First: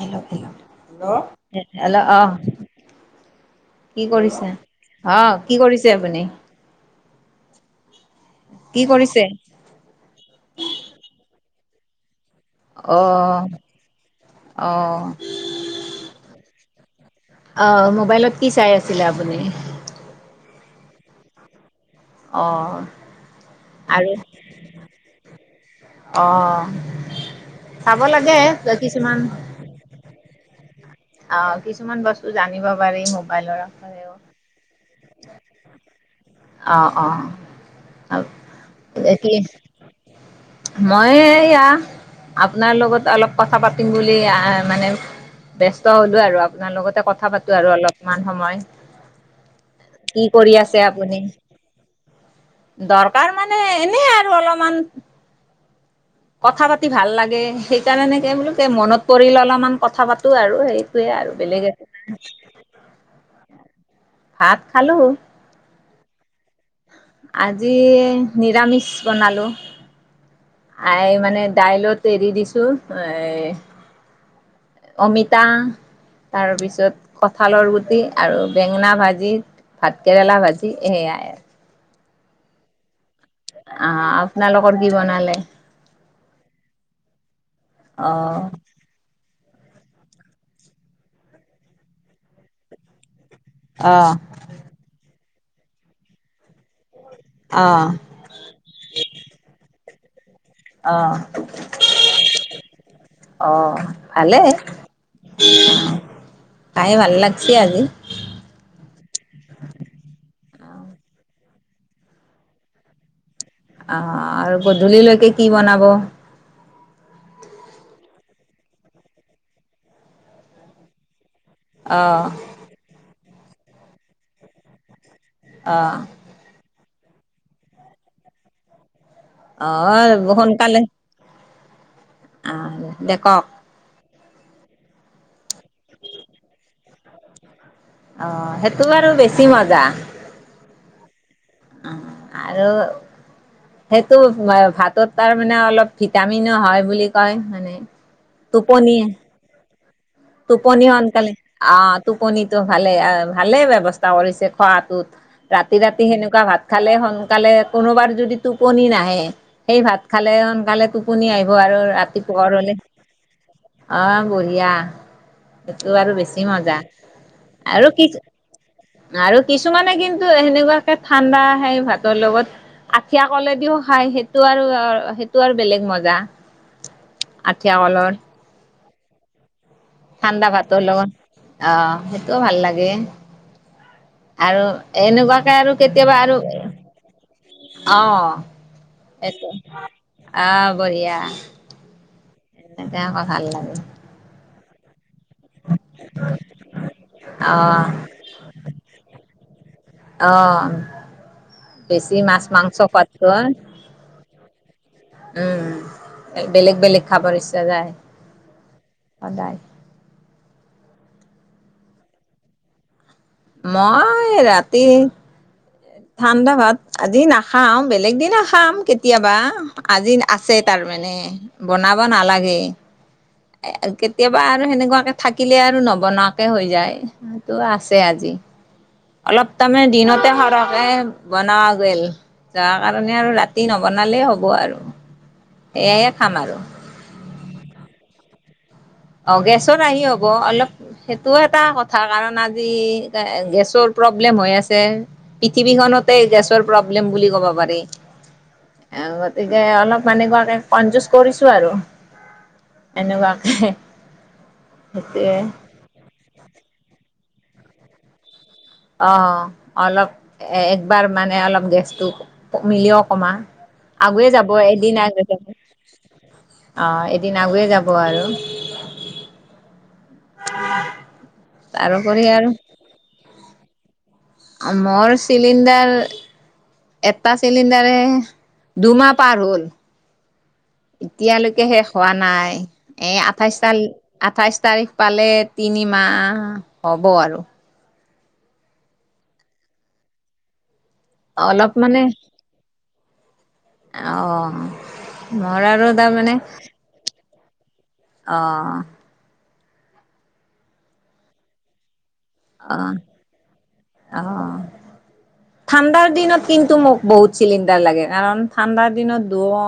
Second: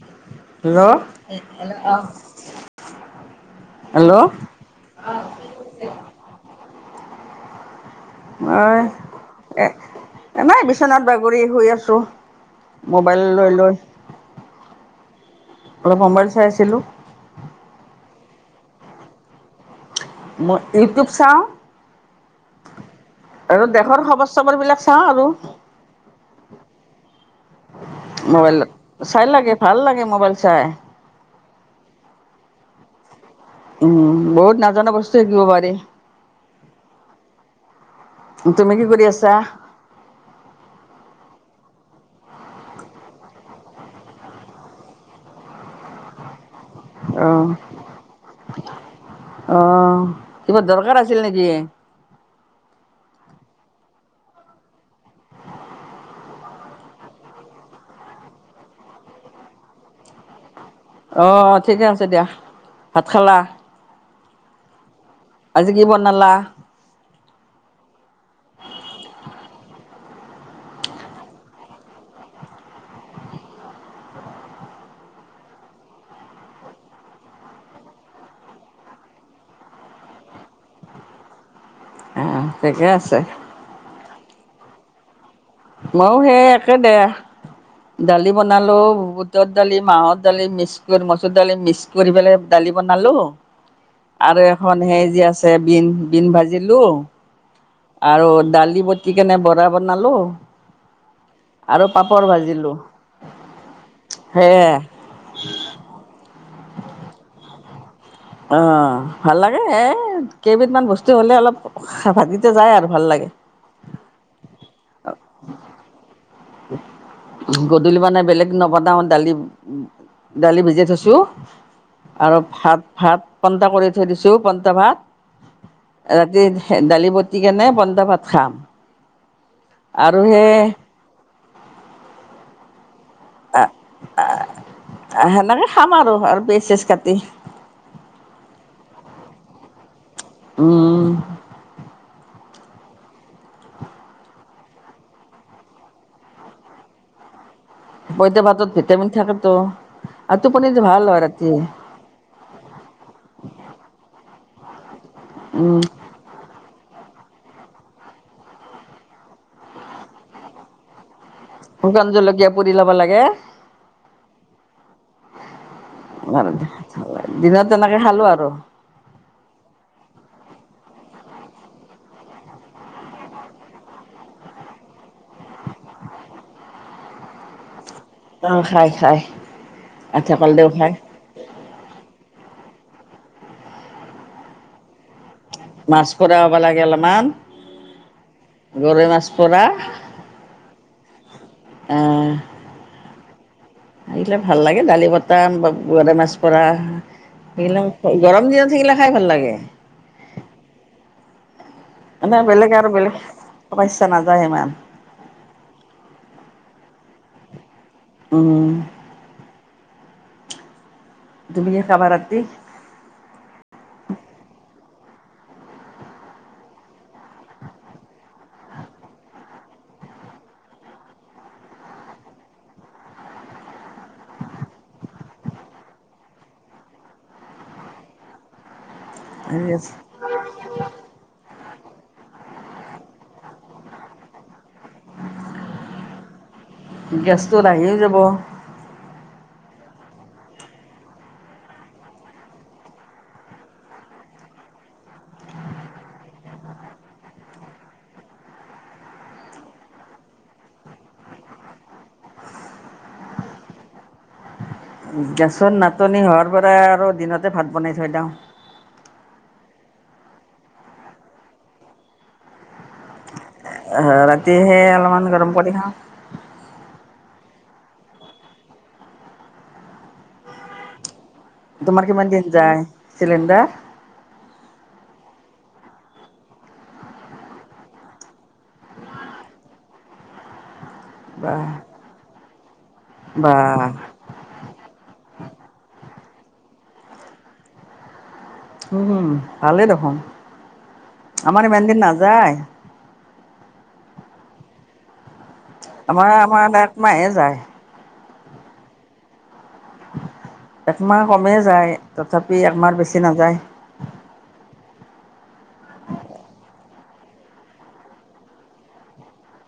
েলেলেল hello hello আহ কি hello কৰিছে, অ' কি কৰিছে আপুনি? কি অ', কৰিছে? এনে বিচনাত বাগৰি শুই আছো। অ মোবাইল লৈ লৈ হয় অলপ সমম্বাইল চাই আছিলো অ মোবাইলত কি চাই আছিলে আপুনি মই ইউটিউব চাওঁ অহ আৰু দেখৰ খবৰ চবৰ বিলাক চাও আৰু। অ'। চাব লাগে মোবাইল কিছুমান চাই লাগে ভাল লাগে মোবাইল চাই অ' কিছুমান বস্তু জানিব পাৰি। বাই লৰা উম বহুত নাজানা বস্তু শিকিব পাৰি অ অ তুমি কৰি কি আছা মই ইয়া আপোনাৰ লগত অলপ কথা পাতিম বুলি আহ মানে বস্ত হলো আৰু তোমাৰ লগতে কথা পাতো আৰু অলপমান সময় অ' কি কৰি কিবা আছে দৰকাৰ আছিল আপুনি? নেকি? দৰকাৰ মানে এনে আৰু অলপমান কথা পাতি ভাল লাগে সেইকাৰণে কি বোলো কে মনত পৰিল অলপমান কথা পাতো আৰু আৰু অঁ বেলেগ ঠিকে আছে দিয়া ভাত খালা ভাত খালো আগি বনালা আজি নিৰামিছ বনালো। আই মানে দাইলত হেৰি দিছো এ অমিতা তাৰপিছত কঠালৰ গুটি আৰু বেঙেনা ভাজি ভাত কেৰেলা ভাজি এ অ সিকে আছে অ আপোনালোকৰ কি বনালে মইো সেই একে দেয়া অ দালি বনালোও বহুত পিতৰ দালি মাহৰ দালি মিক্স কৰি মচুৰ দালি মিক্স কৰি পেলাই দালি বনালোঁ অ আৰু এখন সেই যেি আছে বিন বিন ভাজিলো অ আৰু দালি বট কেনে বৰা বনালো অ আৰু পাপৰ ভাজিলো অ ভালে খাই ভাল লাগছি আজি। অ ভাল লাগে এই কেইবিধমান বস্তু হ'লে অলপ ভাতকেইটা যায় আৰু ভাল লাগে আহ আৰু গধূলিলৈকে কি বনাব উ গধূলি বনাই বেলেগ নবনাও দালি দালি ভিজাই থৈছো আহ আৰু ভাত ভাত পন্তা কৰি থৈ দিছো পন্তা ভাত আহ ৰাতি দালি বতি কেনে বন্দা ভাত খাম অ আৰু সেই সোনকালে আহ দে ক আহ আহ সেনেকে খাম আৰু আৰু বেচেজ কাটি অ সেইটো বাৰু বেছি মজা উম আহ আৰু সেইটো ভাতত তাৰ মানে অলপ ভিটামিনো হয় বুলি কয় মানে পইতা ভাতত টোপনি ভিটামিন থাকেতো আৰু টোপনিটো টোপনি ভাল হয় সোনকালে ৰাতি অ টোপনিটো ভালে ভালে ব্যৱস্থা কৰিছে খোৱাাতটোত উম ৰাতি ৰাতি সেনেকুৱা ভাত খালে সকালে কোনোবাৰ যদি টোপনি নাহে সেই ভাত খালে সোকালে পুনি আহিব আৰু শুকান ৰাতি জলকীয়া পুৰি পোহৰলে ল'ব লাগে অ বঢ়িয়া সেইটো বাৰ বেছি মজা দিনত আৰু তেনেকে কি খালো আৰু আৰু কিছুমানে কিন্তু সেনেকুৱাকে ঠাণ্ডা আহে ভাতৰ লগত আঠিয়া কলেদিও খায় সেইটো আৰু সেইটো আৰু বেলেগ মজা আঠীয়া কলৰ আহ হয় হয় ঠাণ্ডা ভাতৰ লগত অ ভাল লাগে আৰু এনেকুৱা আৰু মাছ কেতিয়াবা পোৰা আৰু হ'ব লাগে অলপমান আহ গৰৈ মাছ সটো পোৰা আহ বঢ়িয়া এহ এনেকে আকৌ ভাল লাগে আহিলে ভাল লাগে দালি বট টান বা গৰে মাছ পুৰা অ' সেইবিলাক গৰম দিনত থাকিলে খাই ভাল লাগে আহঁ বেছি মানে মাছ বেলেগ মাংস আৰু পত বেলেগ খাব ইচ্ছা নাযায় ইমান উম বেলেগ বেলেগ খাবৰ ইচ্ছা যায় উ সদায় তুমি কি খবা ৰাতি মই ৰাতি ঠাণ্ডা ভাত আজি নাখাও বেলেগ দিনাখাম কেতিয়াবা আজি আছে তাৰো মানে বনাব নালাগে কেতিয়াবা আৰু সেনেকুৱাকে থাকিলে আৰু নবনোৱাকে হৈ যায় সটো আছে আজি উ অলপ তামে দিনতে সৰহে বনাওঁ [unintelligible] যোৱা কাৰণে আৰু ৰাতি নবনালেই হ'ব আৰু সেয়ে খাম আৰু গেছটো আহিও যাব অ গেছত আহি হ'ব অলপ সেইটো এটা কথা কাৰণ আজি গেছৰ প্ৰব্লেম হৈ আছে পৃথিৱীখনতে গেছৰ প্ৰব্লেম বুলি ক'ব পাৰি আহ গতিকে অলপ মানুৱৰাকে কন যুজ কৰিছো আৰু এনেকুৱা গেছৰ নাটনি হোৱাৰ পৰা আৰু দিনতে ভাত বনাই থৈ দি ওঁ অ অলপ একবাৰ মানে অলপ গেছটো মিলি অকমা আগুৱে যাব ৰাতিহে এদিন যাব অলপমান গৰম কৰি খাওঁ অ দিন আগুৱায় যাব আৰু তোমাৰ তাৰোপৰি কিমান আৰু দিন যায় চিলিণ্ডাৰ? মোৰ চিলিণ্ডাৰ এটা চিলিণ্ডাৰে দুমাহ পাৰ হ'ল। বা এতিয়ালৈকে শেষ হোৱা নাই, বা এ আঠাইশ তাৰিখ পালে তিনি মাহ আ, হ'ব আৰু। উম, ভালেই দেখোন, আমাৰ অলপ ইমান মানে দিন নাযায় অ' মোৰ আৰু তাৰ আমাৰ মানে আমাৰ একমাহে যায় অ'। একমাহ কমে যায়। তথাপি অ', একমাহ বেছি নাযায় অ' ঠাণ্ডাৰ দিনত কিন্তু মোক বহুত চিলিণ্ডাৰ লাগে কাৰণ ঠাণ্ডাৰ দিনত দ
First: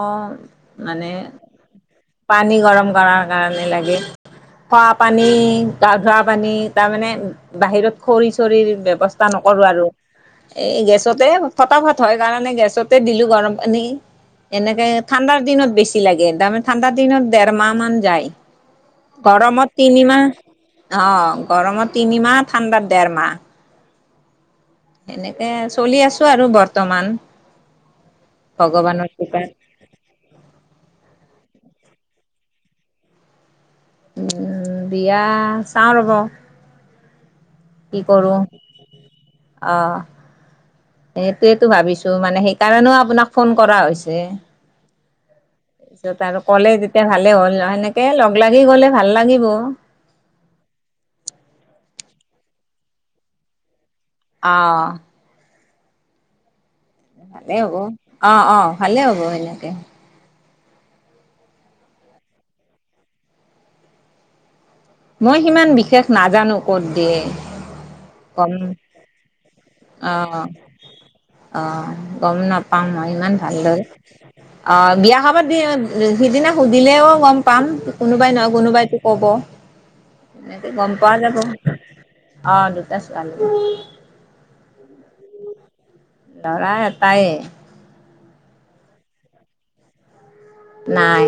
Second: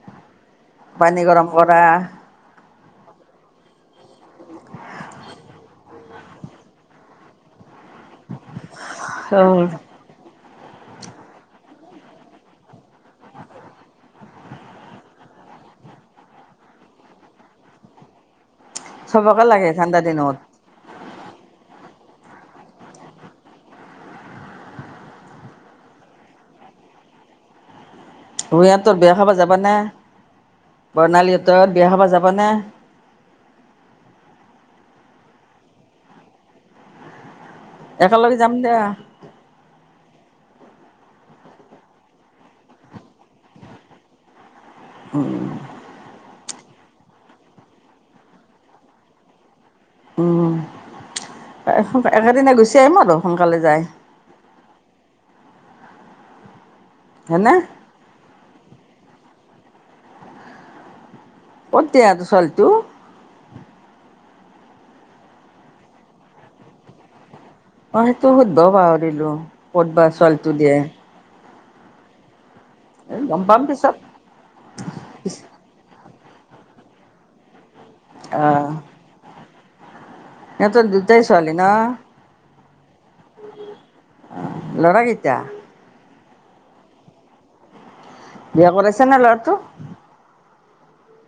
পানীগৰম কৰা। পানী গৰম কৰাৰ কাৰণে লাগে। খোৱা পানী গা ধোৱা পানী তাৰমানে বাহিৰত খৰি চৰিৰ ব্যবস্থা নকৰো আৰু। এই গেছতে ফটাফট হয় কাৰণে গেছতে দিলো গৰম পানী। এনেকে ঠাণ্ডাৰ দিনত বেছি লাগে তাৰমানে ঠাণ্ডাৰ দিনত ডেৰ মাহ মান যায়। চবকে লাগে গৰমত ঠাণ্ডা তিনি মাহ। দিনত অ' গৰমত তিনিমাহ ঠাণ্ডাত দেৰ মাহ। এনেকে চলি আছো আৰু বৰ্তমান। ও' ইহতৰ ভগৱানৰ বিয়া খাবা কৃপাত। যাবা নে বৰ্ণালী হত বতত বিয়া হ'ব যাব নে? উম বিয়া চাওঁ ৰ'ব। কি কৰো একেলগে যাম দিয়া অ'। সেইটোয়েতো ভাবিছো মানে সেইকাৰণেও আপোনাক ফোন কৰা হৈছে। উম। তাৰপিছত আৰু ক'লে তেতিয়া ভালে হ'ল, সেনেকে লগ লাগি গ'লে ভাল লাগিব। উম, এসো একেদিন গুচি আহিম আৰু আৰু সোনকালে যাই অ'। হয়নে ভালে হ'ব অ', অ' ভালে হ'ব সেনেকে। [unintelligible] ছোৱালিটো। মই সিমান বিশেষ নাজানো কত দিয়ে। মই সেইটো গম সুধবাও পাহৰিলো ক'ত বা অ' ছোৱালীটো দিয়ে। অ', গম নাপাওঁ মই ইমান গম পাম ভালদৰে পিছত অ' বিয়া খাবা সিদিনা সুধিলেও গম পাম কোনোবাই নহয় আহ কোনোবাইটো কব। এনেকে সিহঁতৰ গম পোৱা দুটাই যাব ছোৱালী ন অ ' দ ছোৱালী ল'ৰা কেইটা দৰা এটায়ে। বিয়া কৰাইছা নে ল'ৰাটো? নাই,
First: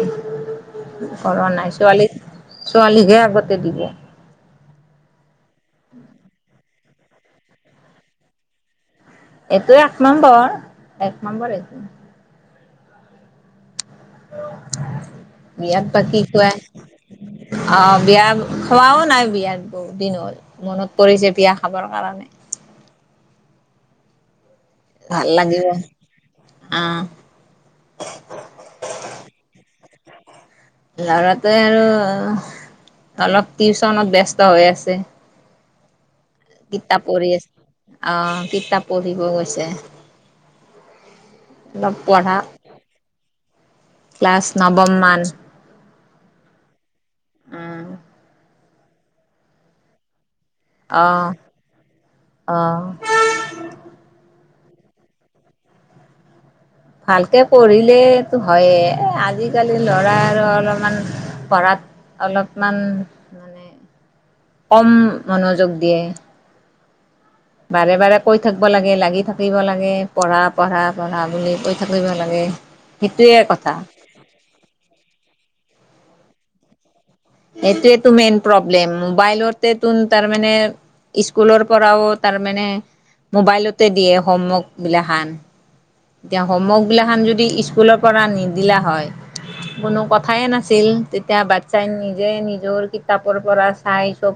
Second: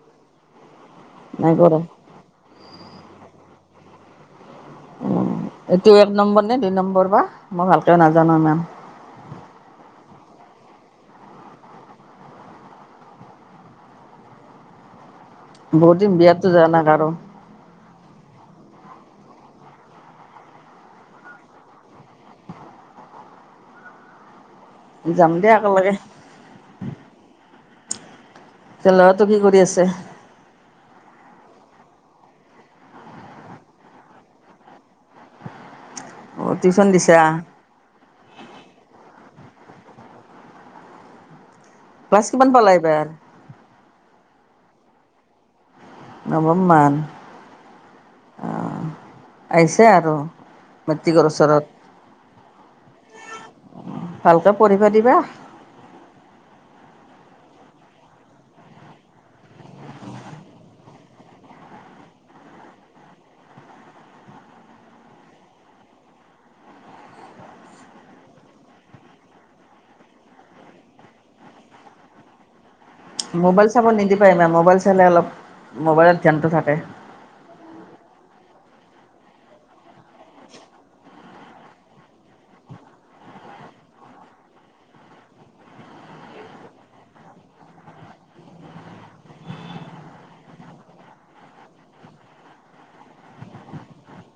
কৰো নাই ছোৱালী ছোৱালীক হে আগতে দিব। উম এইটো এক নম্বৰ নে দুই নম্বৰ বা মই ভালকৈ নাজানো ইমান। এইটো এক নম্বৰ, এক নম্বৰ এইটো বিয়াত বহুত বা দিন কি বিয়াতো খোৱায় যোৱা নাই কাৰো অ' বিয়া খোৱাও নাই বিয়াত বহুত দিন হ'ল, মনত পৰিছে বিয়া খাবৰ কাৰণে [inaudible] ভাল যাম দিয়া লাগিব একেলগে। আহ এতিয়া ল'ৰাটো কি কৰি আছে ল'ৰাটোৱে আৰু অলপ টিউচনত ব্যস্ত হৈ আছে। অ টিউচন কিতাপ দিছা পঢ়ি আছে, অ' কিতাপ পঢ়িব গৈছে। অলপ ক্লাছ পঢ়া কিমান পালা এইবাৰ ক্লাছ নৱমমান নৱম ম আহ আহিছে আৰু মেতিিকচৰতৰত অঁ ভালকৈ পঢ়িবা দিবা ভালকে পঢ়িলেই হয়েই, আজিকালি ল'ৰা আৰু অলপমান পঢ়াত অলপমান মানে কম মনোযোগ দিয়ে। বাৰে বাৰে কৈ থাকব লাগে লাগি থাকিব লাগে পঢ়া পঢ়া পঢ়া বুলি কৈ থাকিব লাগে। হয় মোবাইল চাব নিদ পাৰিমা মোবাইল চালে অলপ মোবাইলত ধ্যানটো থাকে এইটোটো মেইন প্ৰব্লেম মোবাইলৰ তেত তাৰ মমানে স্কুলৰ পৰাও তাৰমানে মোবাইলতে দিয়ে হোমৱৰ্ক বিলাখান এতিয়া হোমৱৰ্ক বিলা খখন যদি স্কুলৰ পৰা নিদিলা হয় কোনো কথাই নাছিল, তেতিয়া বাচ্ছাই নিজে নিজৰ কিতাপৰ পৰা চাই চব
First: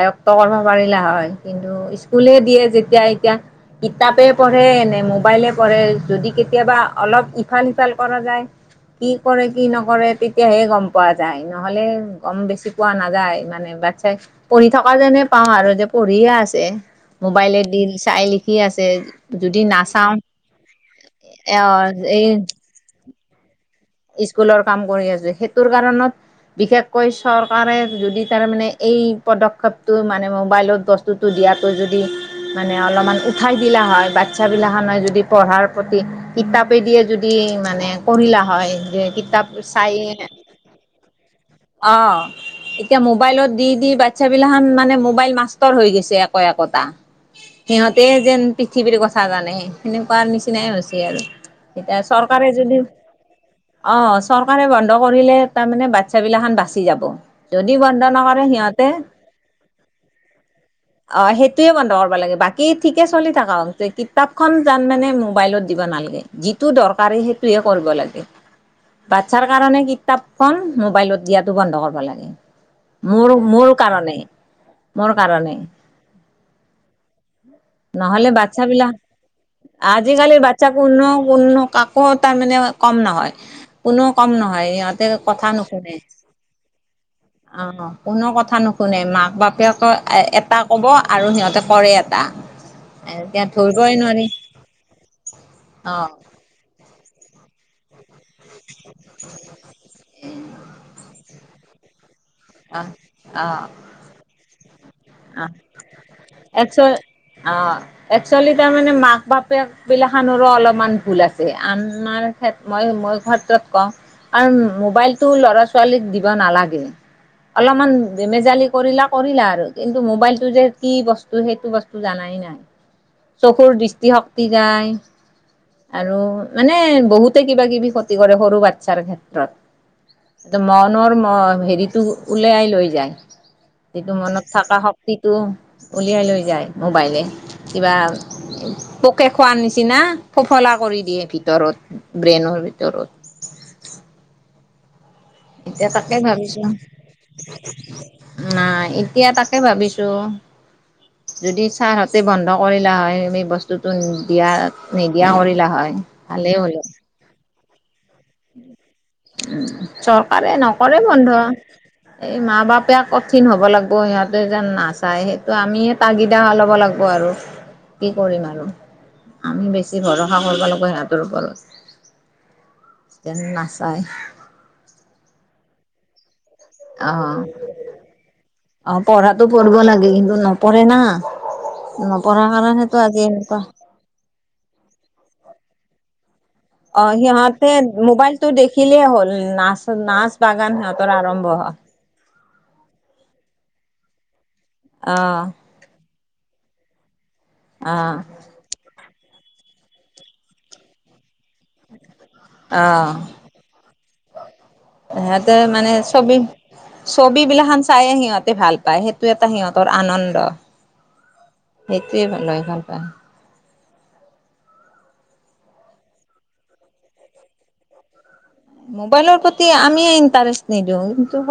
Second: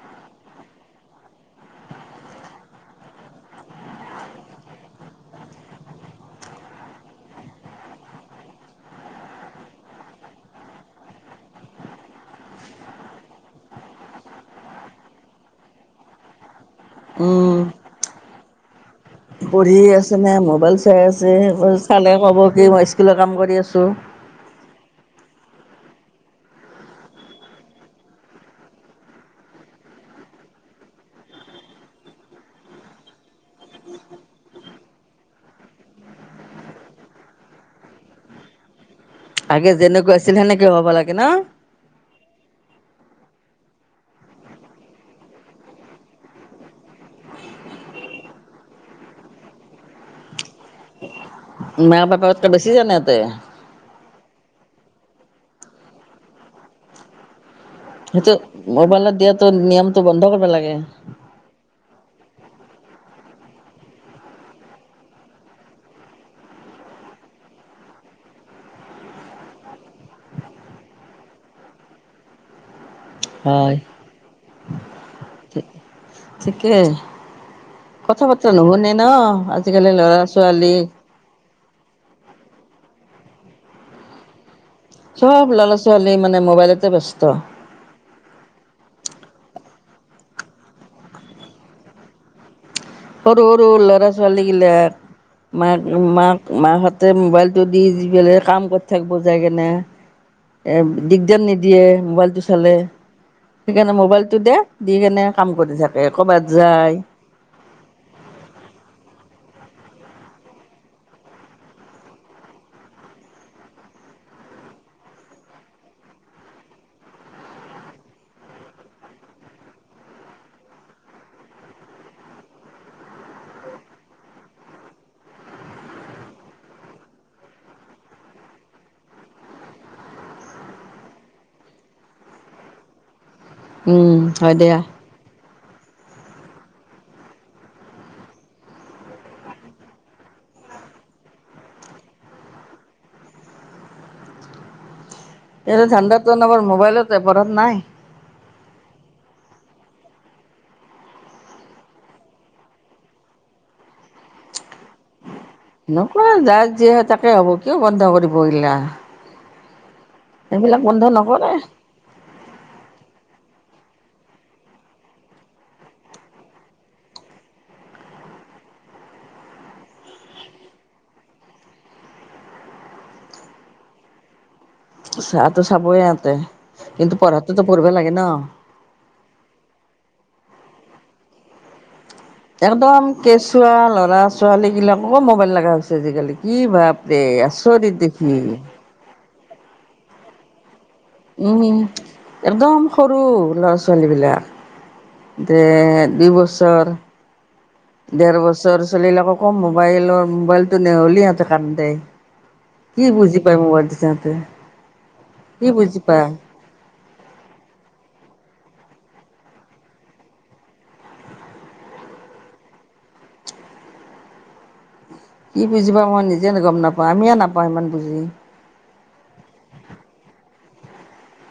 আয়ত কৰিব পাৰিলে হয় কিন্তু স্কুল দিয়ে যেতিয়া এতিয়া কাপ পঢ়ে এনে মোবাইলে পঢ়ে যদি কেতিয়াবা অলপ ইফাল সিফাল কৰা যায় কি কৰে কি নকৰে তেতিয়াহে গম পোৱা যায় নহলে গম বেছি পোৱা নাযায় মানে বাচ্ছাই পঢ়ি থকা যেনে পাওঁ আৰু যে পঢ়িয়ে আছে উম মোবাইলে দি চাই লিখি আছে, যদি পঢ়ি নাচাওঁ আছে নে মোবাইল চাই আছে চালে ক'ব কি মই স্কুলৰ কাম কৰি আছো ইস্কুলৰ কাম কৰি আছোঁ, সেইটোৰ কাৰণত বিশেষকৈ চৰকাৰে যদি তাৰ মানে এই পদক্ষেপটো মানে মোবাইলত বস্তুতটো দি দিয়াত যদি মানে অলপমান উঠাই দিলা হয় বাচ্ছা বিলাখ যদি পঢ়াৰ প্ৰতি কিতাপে দিয়ে যদি মানে কৰিঢ়লা হয় যে কিতাপ আগে চাই যেনেকুৱা আছিল সেনেকে হ'ব লাগে ন অ এতিয়া মোবাইলত দি দি বাচ্ছা বিলাান মানে মোবাইল মাষ্টৰ হৈ গৈছে একো একটাা সিহঁতে যেন পৃথিৱীৰ কথা জানে সেনেকুৱা নিচিনাই হৈছে আৰু মা এতিয়া বাপাতকে চৰকাৰে বেছি যদিও জানে ইহঁতে অ' চৰকাৰে বন্ধ কৰিলে তাৰমানে বাচ্ছা গিলাখান বাচি যাব। যদি বন্ধ সেইটো নকৰে সিহঁতে মোবাইলত দিয়াটো নিয়মটো বন্ধ কৰিব লাগে আহ সেইটয়ে বন্ধা দ লাগ বাকী ঠিকে চলি থকা কিতাপখনান মানে মোবাইলত দিব নালাগে যিটো দ চৰকাৰে সেইটোহে কৰিব লাগে। বাচ্ছাৰ কাৰণে কিতাপখন মোবাইলত দিয়াতো বন্ধ কৰিব লাগে। মোৰ মোৰ হয় কাৰণে মোৰ কাৰণে ঠিকেই কথা নহলে বতৰা বাচ্ছা নুশুনে বিলাক ন আজিকালি ল'ৰা আজিকালিৰ বাচ্ছা ছোৱালী কন্ন উন্ন কাকো তাৰ মানে কম নহয় কোননেও কম নহয় তাতে চব কথা ল'ৰা নুশুনে ছোৱালী মানে মোবাইলতে ব্যস্ত অ কোনো কথা নুশুনে মাক বাপেক এটা ক'ব আৰু সিহঁতে কৰে এটা সৰু এতিয়া সৰু ধৰিবই ল'ৰা নোৱাৰি ছোৱালী বিিলাক মাক অ মাক মাহঁত তা মোবাইল টো দি যি পলে কাম কৰি থাকিব যায় কেনে এ দিগদাৰ নিদ দিয়ে মোবাইলটো চালে অ অ সেইকাৰণে মোবাইলটো দে দি কেনে অ কাম কৰি থাকে কৰ'বাত যায় একচোৱি তাৰ মানে মাক বাপেক বিলাকনৰো অলপমান ভুল আছে আাৰ কেত মই মই ক্ষ্ৰত কওঁ আৰু মোবাইলতটো ল'ৰা ছোৱালীক দিব নালাগে অলপমান ধেমেজালি কৰিলা কৰিলা আৰু কিন্তু মোবাইলটো যে কি বস্তু সেইটো বস্তু জানাই চকুৰ দৃষ্টিশক্তি যায় আৰু মানে বহুতে কিবা-কিবি ক্ষতি কৰে সৰু বাচ্ছাৰ ক্ষেত্ৰত। এ মনৰ ম হেৰিটো উলিয়াই লৈ যায় যটো উম মনত হয় থকা দিয়া শক্তিটো উলিয়াই লৈ যায় মোবাইলে কিবা পোকে খোৱাৰ নিচিনা। ফফলা কৰি দিয়ে ভিতৰত ব্ৰেইনৰ ভিতৰত। এইটো এতিয়া তাকে ধান্দাটো আমাৰ ভাবিছো, মোবাইলতে পঢ়াত নাই নাই এতিয়া তাকে ভাবিছো। [unintelligible] যদি ছাৰহতে বন্ধ কৰিলা হয়, বস্তুতটো দিয়া নিদিয়া কৰি নকৰা যাৰ যি হয় তাকে হ'ব কিয় বন্ধ কৰিব এইগিলা। চৰকাৰে এইবিলাক নকৰে বন্ধ নকৰে এই মা বাপে কঠিন হ'ব লাগিব সিহঁত। যেন নাচায় সেইটো আমি তাগিদা ল'ব লাগিব আৰু, কি কৰিম আৰু। আমি বেছি ভৰসা কৰিব লাগিব সিহঁতৰ ওপৰত। [inaudible] তেন নাচায়। চাহটো চাবই ইহতে। অ' অ', পঢ়াটো কৰিবঢ লাগে কিন্তু ন পৰে না নপঢ়াৰ কাৰণেতো একদম আজি এনেকুৱা কেঁচুৱা ল'ৰা ছোৱালী বিলাককো মোবাইল লগা হৈছে আজিকালি। কি অ' ভাবৰে সিহঁতে আচৰিত দেখি মোবাইলতো দেখিলেই হ'ল। নাচ নাচ বাগান সিহঁতৰ আৰম্ভ হয়। উম একদম সৰু ল'ৰা ছোৱালী বিলাক, অ', তে দুই বছৰ। অ', দেৰ বছৰ চলিলে আকৌ কম মোবাইলৰ মোবাইলটো নেহ'লিহঁতে কান্দে। কি অ'। বুজি পায় মোবাইলটো চহতে। সিহঁতে মানে চবি ছবি বিলাান চায়ে সিহঁতে ভাল পায় সেইটো এটা সিহঁতৰ আনন্দ। সেইটোলৈ ভাল হয় কি বুজি পা মই নিজে ন গম নাপাওঁ আমিয়ে নাপাওঁ ইমান বুজি। মোবাইলৰ প্ৰতি আমিয়ে ইণ্টাৰেষ্ট নিদিওঁ, কিন্তু